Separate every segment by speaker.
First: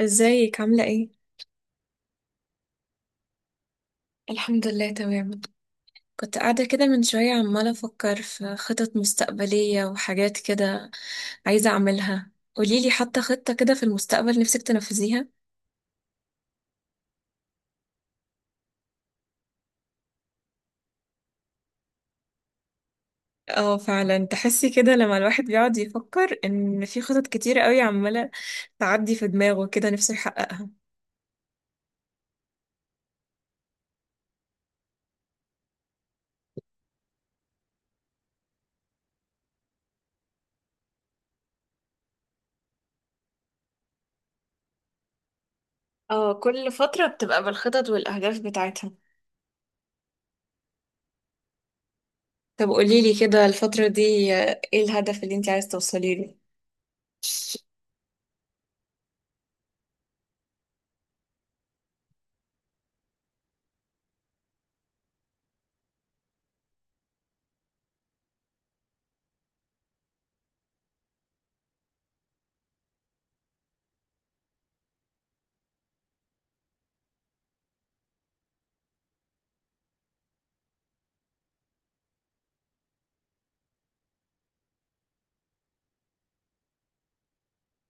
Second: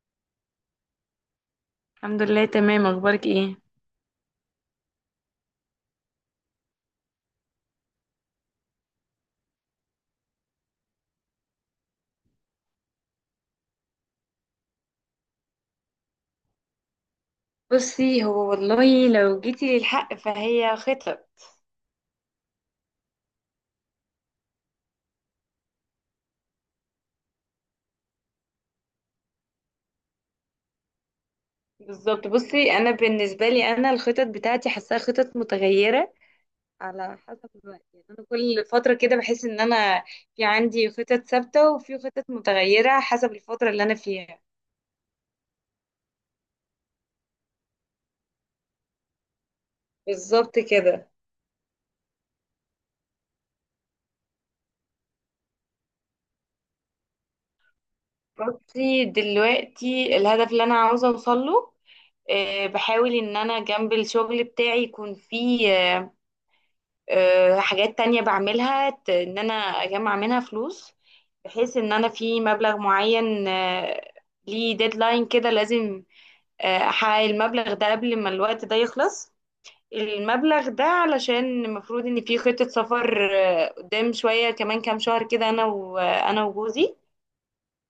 Speaker 1: ازيك عاملة ايه؟
Speaker 2: الحمد لله تمام، اخبارك ايه؟
Speaker 1: الحمد لله تمام. كنت قاعدة كده من شوية عمالة أفكر في خطط مستقبلية وحاجات كده عايزة أعملها. قوليلي حتى خطة كده في المستقبل نفسك تنفذيها.
Speaker 2: بصي، هو والله لو جيتي للحق فهي خطط.
Speaker 1: اه، فعلا تحسي كده لما الواحد بيقعد يفكر إن في خطط كتير قوي عمالة تعدي في دماغه كده نفسه يحققها.
Speaker 2: بالظبط. بصي، انا بالنسبه لي انا الخطط بتاعتي حاساها خطط متغيره على حسب الوقت. يعني انا كل فتره كده بحس ان انا في عندي خطط ثابته وفي خطط متغيره حسب الفتره اللي انا فيها.
Speaker 1: اه، كل فترة بتبقى بالخطط والأهداف بتاعتها.
Speaker 2: بالظبط كده.
Speaker 1: طب قوليلي كده الفترة دي، ايه الهدف اللي انت عايز توصلي له؟
Speaker 2: بصي، دلوقتي الهدف اللي انا عاوزه اوصل له، بحاول ان انا جنب الشغل بتاعي يكون فيه حاجات تانية بعملها، ان انا اجمع منها فلوس بحيث ان انا في مبلغ معين، ليه ديدلاين كده لازم احقق المبلغ ده قبل ما الوقت ده يخلص. المبلغ ده علشان المفروض ان في خطة سفر، قدام شوية كمان كام شهر كده، انا وجوزي.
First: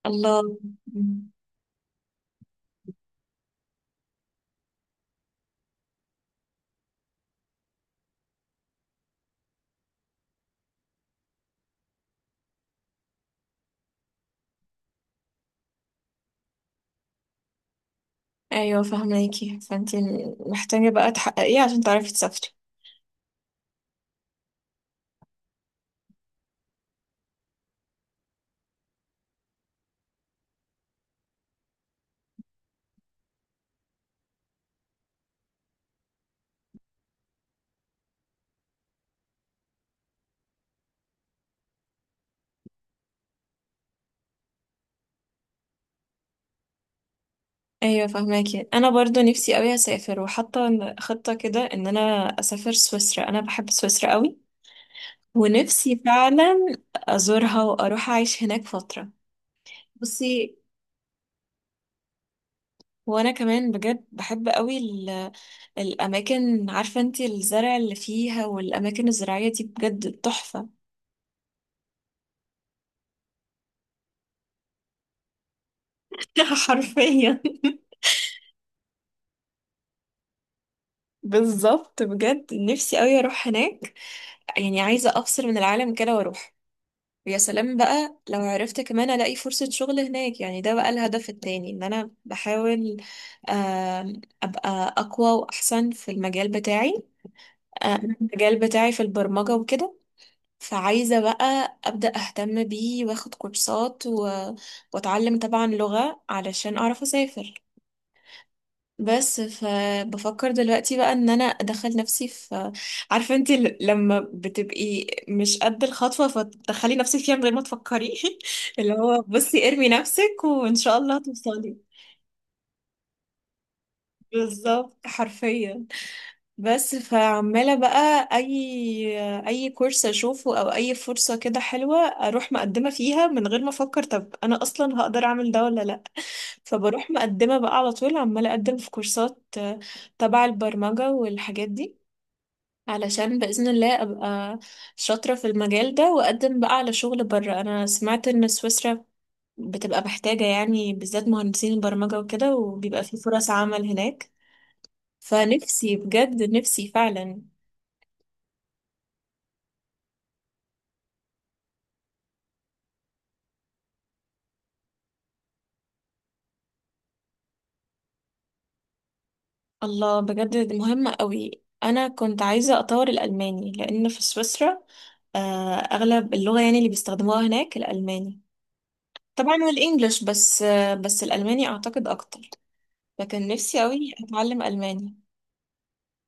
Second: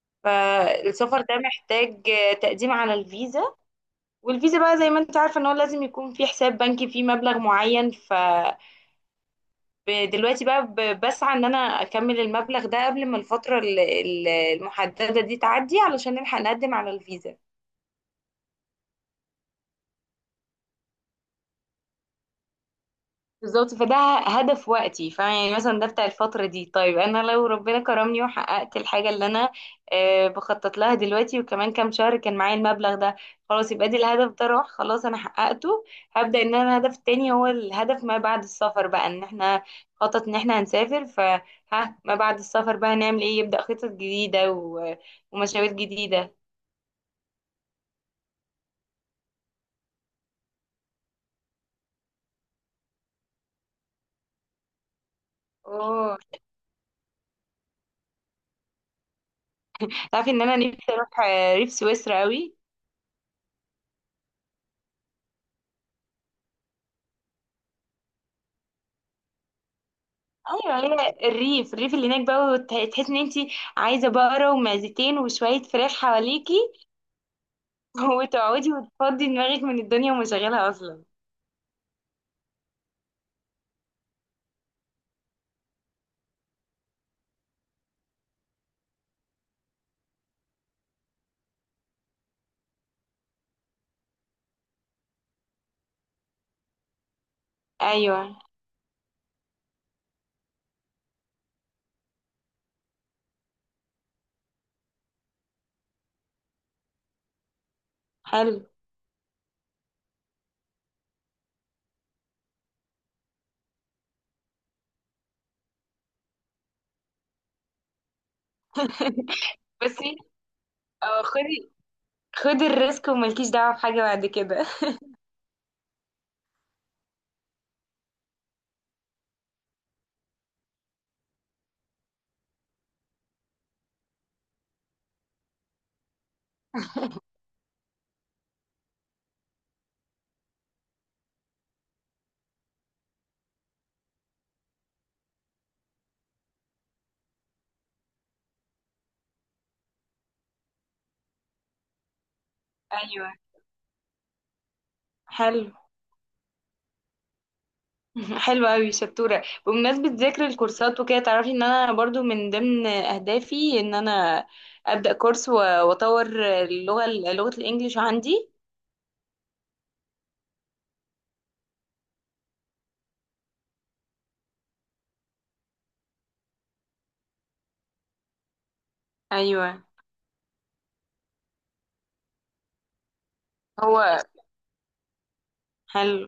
Speaker 1: الله.
Speaker 2: فالسفر ده محتاج تقديم على الفيزا. والفيزا بقى زي ما انت عارفة ان هو لازم يكون في حساب بنكي فيه مبلغ معين. دلوقتي بقى بسعى ان انا اكمل المبلغ ده قبل ما الفترة المحددة دي تعدي علشان نلحق نقدم على الفيزا.
Speaker 1: ايوه فهماكي، فانت محتاجة بقى تحققيه عشان تعرفي تسافري.
Speaker 2: بالظبط. فده هدف وقتي، فيعني مثلا ده بتاع الفترة دي. طيب أنا لو ربنا كرمني وحققت الحاجة اللي أنا بخطط لها دلوقتي، وكمان كام شهر كان معايا المبلغ ده، خلاص يبقى دي الهدف ده راح، خلاص أنا حققته. هبدأ إن أنا الهدف التاني هو الهدف ما بعد السفر بقى، إن احنا خطط إن احنا هنسافر، فها ما بعد السفر بقى هنعمل إيه، يبدأ خطط جديدة ومشاوير جديدة.
Speaker 1: ايوه فهماكي، انا برضو نفسي قوي اسافر وحاطه خطة كده ان انا اسافر سويسرا. انا بحب سويسرا قوي، ونفسي
Speaker 2: اوه.
Speaker 1: فعلا ازورها واروح اعيش هناك فترة.
Speaker 2: تعرفي ان انا
Speaker 1: بصي،
Speaker 2: نفسي اروح ريف سويسرا قوي.
Speaker 1: وانا كمان بجد بحب قوي الاماكن، عارفة انت الزرع اللي فيها والاماكن الزراعية دي بجد تحفة.
Speaker 2: ايوه، هي الريف الريف اللي هناك بقى، تحس ان انت عايزه بقره ومعزتين وشويه فراخ حواليكي.
Speaker 1: حرفيا.
Speaker 2: وتقعدي وتفضي دماغك من الدنيا ومشغلها اصلا.
Speaker 1: بالظبط، بجد نفسي قوي اروح هناك. يعني عايزة افصل من العالم كده واروح. ويا سلام بقى لو عرفت كمان الاقي فرصة شغل هناك، يعني ده بقى الهدف التاني ان انا بحاول ابقى اقوى واحسن في المجال بتاعي.
Speaker 2: ايوه،
Speaker 1: المجال بتاعي في البرمجة وكده. فعايزة بقى ابدأ اهتم بيه واخد كورسات واتعلم طبعا لغة علشان اعرف اسافر.
Speaker 2: حلو.
Speaker 1: بس فبفكر دلوقتي بقى ان انا ادخل نفسي في، عارفه انت، لما بتبقي مش قد الخطوه فتدخلي نفسك فيها من غير ما تفكري. اللي هو بصي ارمي
Speaker 2: بس
Speaker 1: نفسك وان شاء الله
Speaker 2: اه، خدي
Speaker 1: توصلي.
Speaker 2: خدي الريسك وملكيش دعوه بحاجه بعد كده.
Speaker 1: بالظبط حرفيا. بس فعماله بقى اي كورس اشوفه او اي فرصه كده حلوه، اروح مقدمه فيها من غير ما افكر طب انا اصلا هقدر اعمل ده ولا لا. فبروح مقدمه بقى على طول عماله اقدم في كورسات، تبع البرمجه والحاجات دي، علشان بإذن الله أبقى شاطرة في المجال ده وأقدم بقى على شغل بره. أنا سمعت إن سويسرا بتبقى محتاجة يعني بالذات مهندسين البرمجة وكده، وبيبقى في
Speaker 2: ايوه،
Speaker 1: فرص عمل هناك.
Speaker 2: حلو.
Speaker 1: فنفسي بجد، نفسي فعلا.
Speaker 2: حلو قوي، شطوره. بمناسبه ذكر الكورسات وكده، تعرفي ان انا برضو من ضمن اهدافي ان انا ابدا كورس واطور لغه الانجليش عندي.
Speaker 1: الله، بجد مهمة قوي. أنا كنت عايزة أطور الألماني لأن في سويسرا أغلب اللغة يعني اللي بيستخدموها هناك الألماني. طبعا
Speaker 2: ايوه،
Speaker 1: والإنجليش، بس الألماني أعتقد أكتر. لكن نفسي قوي
Speaker 2: هو
Speaker 1: أتعلم ألماني.
Speaker 2: حلو.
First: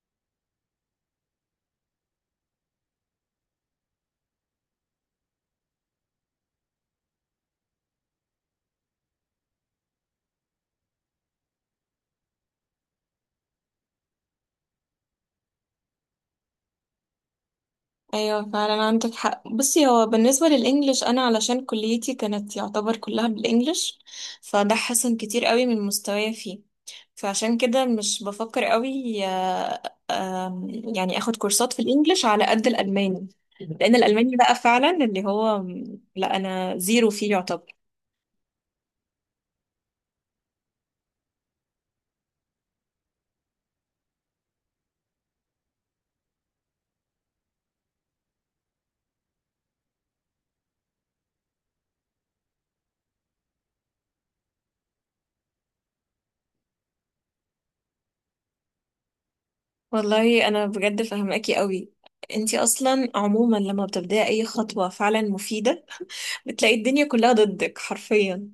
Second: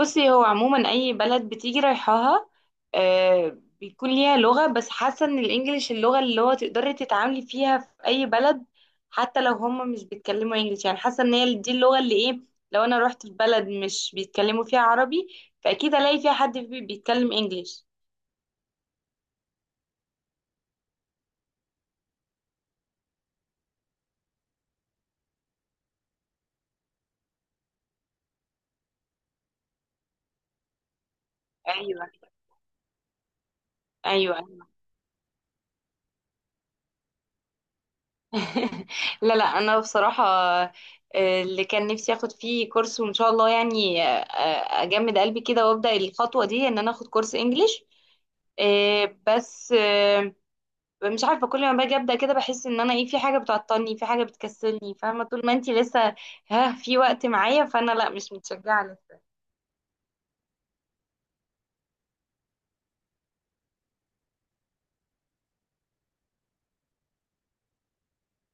Speaker 2: بصي، هو عموما اي بلد بتيجي رايحاها بيكون ليها لغة، بس حاسة ان الانجليش اللغة اللي هو تقدري تتعاملي فيها في اي بلد. حتى لو هم مش بيتكلموا انجليش، يعني حاسة ان هي دي اللغة اللي ايه. لو انا رحت في بلد مش بيتكلموا فيها عربي، فاكيد الاقي فيها حد بيتكلم انجليش.
Speaker 1: ايوه فعلا عندك حق. بصي هو بالنسبه للانجليش، انا علشان كليتي كانت يعتبر كلها بالانجليش، فده حسن كتير قوي من مستواي فيه. فعشان كده مش بفكر قوي آه، آم، يعني اخد كورسات في
Speaker 2: ايوه،
Speaker 1: الانجليش على قد الالماني. لان الالماني
Speaker 2: ايوه.
Speaker 1: بقى فعلا اللي هو، لا انا زيرو فيه يعتبر.
Speaker 2: لا، لا، انا بصراحه اللي كان نفسي اخد فيه كورس، وان شاء الله يعني اجمد قلبي كده وابدا الخطوه دي ان انا اخد كورس انجليش. بس مش عارفه، كل ما باجي ابدا كده بحس ان انا ايه، في حاجه بتعطلني، في حاجه بتكسلني. فاهمه؟ طول ما انتي لسه ها في وقت معايا، فانا لا، مش متشجعه لسه.
Speaker 1: والله انا بجد فاهماكي قوي. انتي اصلا عموما لما بتبدأي اي خطوه فعلا مفيده بتلاقي الدنيا كلها ضدك حرفيا.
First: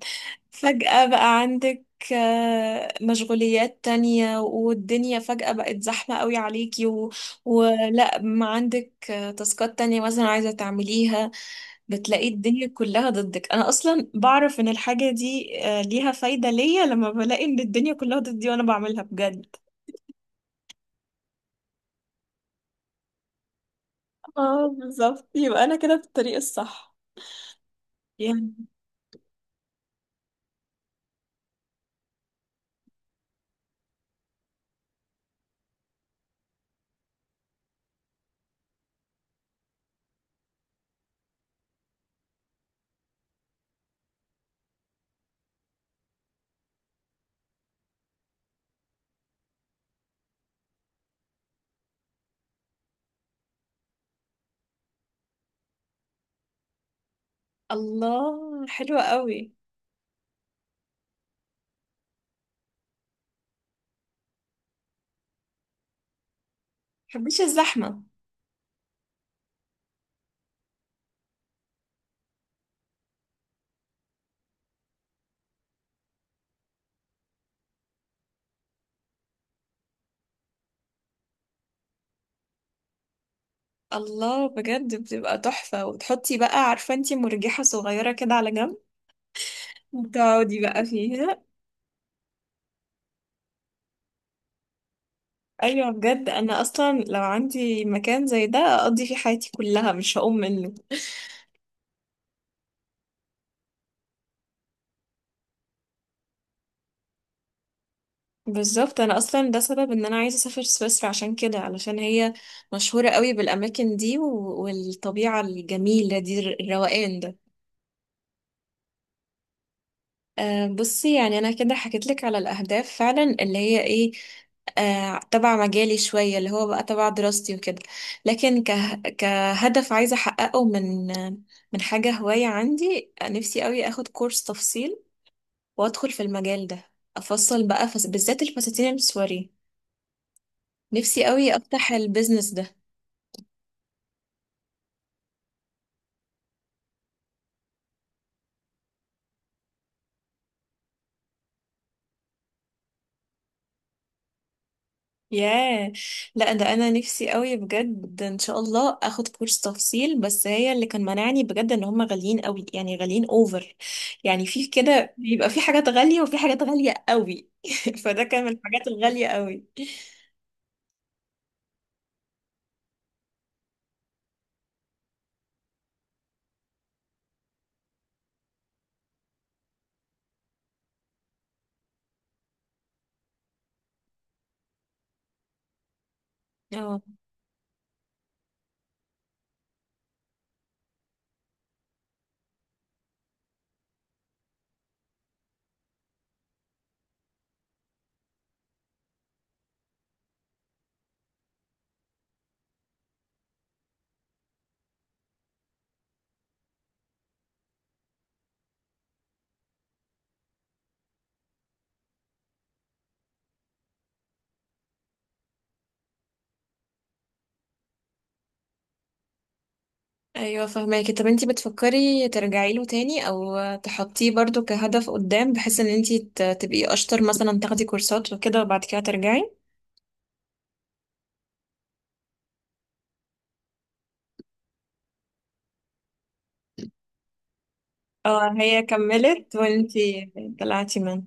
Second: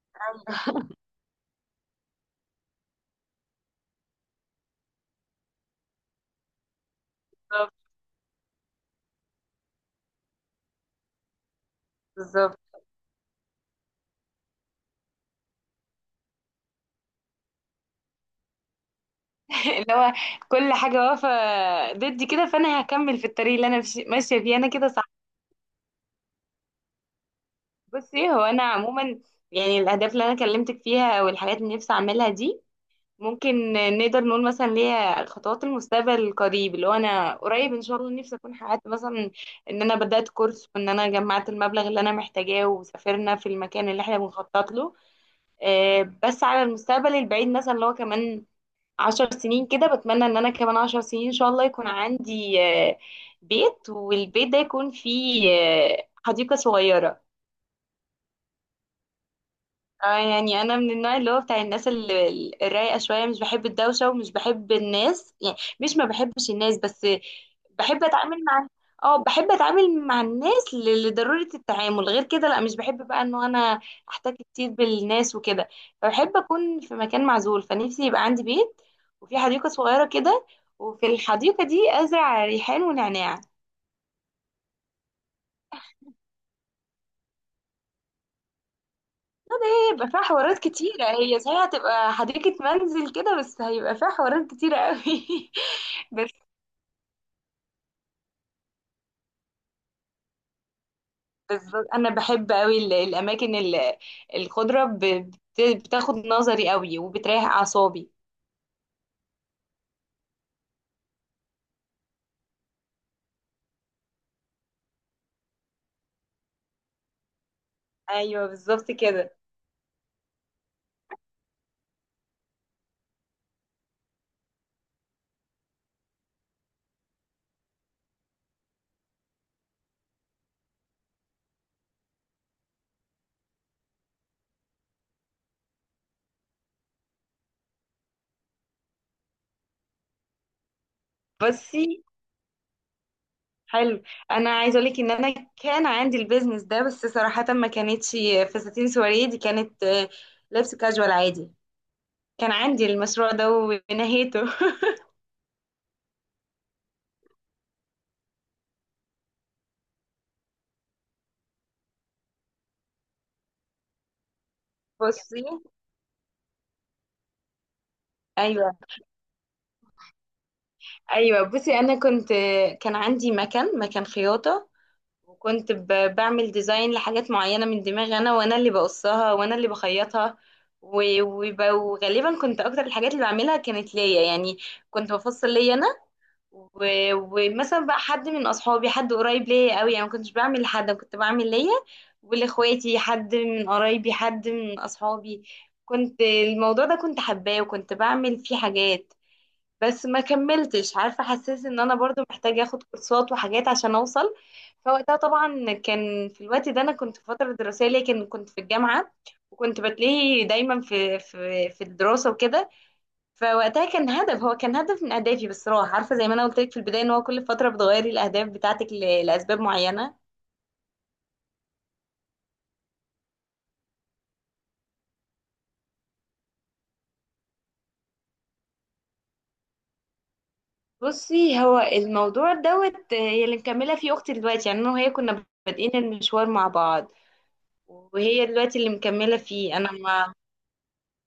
Speaker 1: فجأة بقى عندك مشغوليات تانية، والدنيا فجأة بقت زحمة قوي عليكي،
Speaker 2: بالظبط،
Speaker 1: ولا ما عندك تاسكات تانية مثلا عايزة تعمليها. بتلاقي
Speaker 2: بالظبط.
Speaker 1: الدنيا كلها ضدك. أنا أصلا بعرف إن الحاجة دي ليها فايدة ليا لما بلاقي إن الدنيا كلها ضدي وأنا بعملها بجد.
Speaker 2: اللي هو كل حاجه واقفه ضدي كده، فانا هكمل في الطريق اللي انا ماشيه فيه.
Speaker 1: اه
Speaker 2: انا كده صح.
Speaker 1: بالظبط، يبقى انا كده في الطريق الصح.
Speaker 2: بصي، هو
Speaker 1: يعني.
Speaker 2: انا عموما يعني الاهداف اللي انا كلمتك فيها والحاجات اللي نفسي اعملها دي ممكن نقدر نقول مثلا ليا خطوات المستقبل القريب، اللي هو انا قريب ان شاء الله نفسي اكون حققت مثلا ان انا بدات كورس، وان انا جمعت المبلغ اللي انا محتاجاه، وسافرنا في المكان اللي احنا بنخطط له. بس على المستقبل البعيد مثلا، اللي هو كمان 10 سنين كده، بتمنى ان انا كمان 10 سنين ان شاء الله يكون عندي بيت، والبيت ده يكون فيه حديقة صغيرة.
Speaker 1: الله، حلوة قوي.
Speaker 2: اه، يعني انا من النوع اللي هو بتاع الناس اللي الرايقه شويه. مش بحب الدوشه ومش بحب الناس. يعني مش ما بحبش الناس، بس
Speaker 1: محبيش الزحمة.
Speaker 2: بحب اتعامل مع. اه، بحب اتعامل مع الناس لضروره التعامل. غير كده لا، مش بحب بقى انه انا احتك كتير بالناس وكده. فبحب اكون في مكان معزول. فنفسي يبقى عندي بيت، وفي حديقه صغيره كده، وفي الحديقه دي ازرع ريحان ونعناع.
Speaker 1: الله، بجد بتبقى تحفة، وتحطي بقى، عارفة انتي، مرجحة صغيرة كده على جنب
Speaker 2: هيبقى فيها حوارات
Speaker 1: وتقعدي بقى
Speaker 2: كتيرة. هي
Speaker 1: فيها.
Speaker 2: صحيح هتبقى حديقة منزل كده، بس هيبقى فيها حوارات كتيرة قوي.
Speaker 1: ايوه بجد
Speaker 2: بس
Speaker 1: انا اصلا لو عندي مكان زي ده اقضي فيه حياتي كلها مش هقوم منه.
Speaker 2: بس أنا بحب قوي الأماكن الخضرة بتاخد نظري قوي وبتريح أعصابي.
Speaker 1: بالظبط، انا اصلا ده سبب ان انا عايزة اسافر سويسرا عشان كده، علشان هي مشهورة قوي بالاماكن دي والطبيعة الجميلة دي الروقان ده.
Speaker 2: أيوه، بالظبط كده.
Speaker 1: بصي يعني انا كده حكيت لك على الاهداف فعلا اللي هي ايه. تبع مجالي شويه اللي هو بقى تبع دراستي وكده. لكن كهدف عايزه احققه من حاجه هوايه عندي، نفسي قوي اخد كورس تفصيل وادخل في المجال ده. افصل بقى بالذات الفساتين السواري، نفسي قوي افتح
Speaker 2: بصي،
Speaker 1: البيزنس ده.
Speaker 2: حلو. أنا عايزة أقولك إن أنا كان عندي البيزنس ده، بس صراحة ما كانتش فساتين سواريه. دي كانت لبس كاجوال عادي. كان عندي المشروع ده ونهيته.
Speaker 1: ياه. لا ده انا نفسي قوي بجد ان شاء الله اخد كورس تفصيل، بس هي اللي كان مانعني بجد ان هم غاليين قوي، يعني غاليين اوفر. يعني في كده
Speaker 2: بصي.
Speaker 1: بيبقى في حاجات غالية وفي حاجات غالية قوي. فده كان من
Speaker 2: ايوه،
Speaker 1: الحاجات الغالية قوي.
Speaker 2: ايوه. بصي، انا كنت كان عندي مكان خياطه. وكنت بعمل ديزاين لحاجات معينه من دماغي، انا اللي بقصها وانا اللي بخيطها. وغالبا كنت اكتر الحاجات اللي بعملها كانت ليا، يعني كنت بفصل ليا انا.
Speaker 1: اه
Speaker 2: و- ومثلا بقى حد من اصحابي، حد قريب ليا قوي، يعني ما كنتش بعمل لحد. أنا كنت بعمل ليا ولاخواتي، حد من قرايبي، حد من اصحابي. كنت الموضوع ده كنت حباه وكنت بعمل فيه حاجات. بس ما كملتش. عارفة، حسيت ان انا برضو محتاجة اخد كورسات وحاجات عشان اوصل. فوقتها طبعا كان في الوقت ده انا كنت في فترة دراسية، لكن كنت في الجامعة وكنت بتلاقي دايما في الدراسة وكده. فوقتها كان هدف، هو كان هدف من اهدافي، بس راح. عارفة، زي ما انا قلت لك في البداية، ان هو كل فترة بتغيري الاهداف بتاعتك لاسباب معينة.
Speaker 1: ايوه فهماكي. طب انتي بتفكري ترجعي له تاني او تحطيه برضو كهدف قدام، بحيث ان انتي تبقي اشطر مثلا تاخدي كورسات وكده وبعد كده ترجعي.
Speaker 2: بصي، هو الموضوع دوت، هي اللي مكملة فيه اختي دلوقتي. يعني انا وهي كنا بادئين المشوار مع بعض، وهي
Speaker 1: اه
Speaker 2: دلوقتي
Speaker 1: هي
Speaker 2: اللي مكملة
Speaker 1: كملت
Speaker 2: فيه انا
Speaker 1: وانتي
Speaker 2: ما.
Speaker 1: طلعتي منها.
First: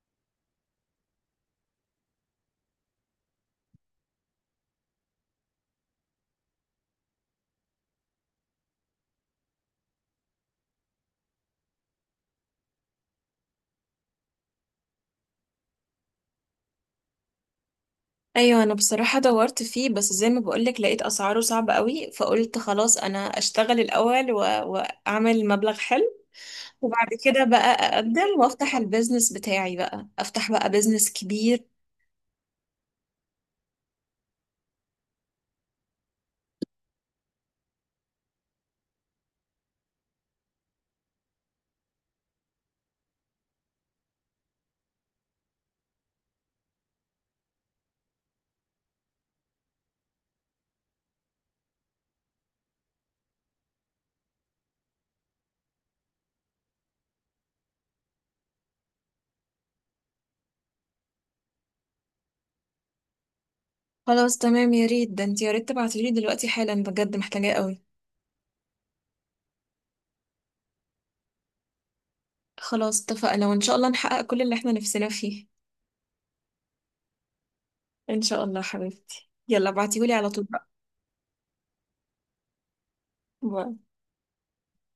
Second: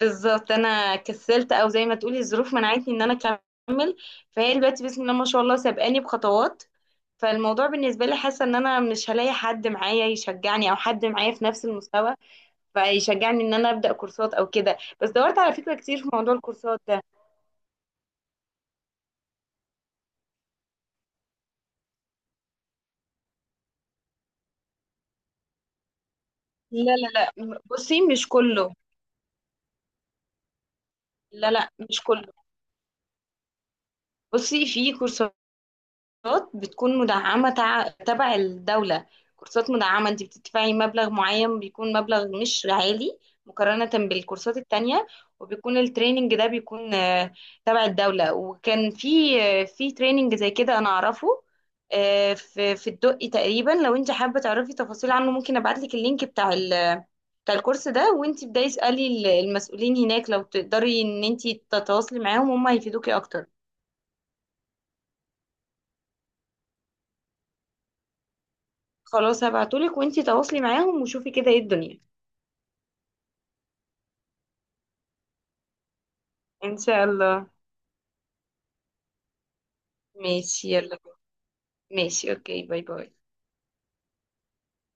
Speaker 2: بالظبط، انا كسلت، او زي ما تقولي الظروف منعتني ان انا اكمل. فهي دلوقتي بسم الله ما شاء الله سابقاني بخطوات. فالموضوع بالنسبه لي، حاسه ان انا مش هلاقي حد معايا يشجعني او حد معايا في نفس المستوى فيشجعني ان انا ابدا كورسات او كده. بس دورت على فكره كتير في موضوع الكورسات ده.
Speaker 1: ايوه انا بصراحه دورت فيه، بس زي ما بقولك لقيت اسعاره صعبه قوي، فقلت خلاص انا اشتغل الاول واعمل مبلغ حلو،
Speaker 2: لا،
Speaker 1: وبعد
Speaker 2: لا،
Speaker 1: كده
Speaker 2: لا.
Speaker 1: بقى
Speaker 2: بصي، مش
Speaker 1: اقدم
Speaker 2: كله.
Speaker 1: وافتح البيزنس بتاعي، بقى افتح بقى بيزنس
Speaker 2: لا،
Speaker 1: كبير.
Speaker 2: لا، مش كله. بصي، في كورسات. كورسات بتكون مدعمة، تبع الدولة. كورسات مدعمة، انت بتدفعي مبلغ معين بيكون مبلغ مش عالي مقارنة بالكورسات التانية. وبيكون التريننج ده بيكون تبع الدولة. وكان في تريننج زي كده انا اعرفه، في الدقي تقريبا. لو انت حابة تعرفي تفاصيل عنه، ممكن ابعتلك اللينك بتاع الكورس ده. وانت بداي اسألي المسؤولين هناك، لو تقدري ان انت تتواصلي معاهم هم هيفيدوكي اكتر.
Speaker 1: خلاص تمام، يا ريت ده انت يا ريت تبعتيلي دلوقتي حالا، بجد محتاجاه قوي.
Speaker 2: خلاص، هبعتهولك وانتي تواصلي معاهم وشوفي كده ايه الدنيا.
Speaker 1: خلاص اتفقنا، وان شاء الله نحقق كل اللي احنا نفسنا فيه.
Speaker 2: ان شاء الله.
Speaker 1: ان شاء الله حبيبتي، يلا ابعتيهولي على طول بقى.
Speaker 2: ماشي، يلا. ماشي، اوكي. باي باي.
Speaker 1: باي.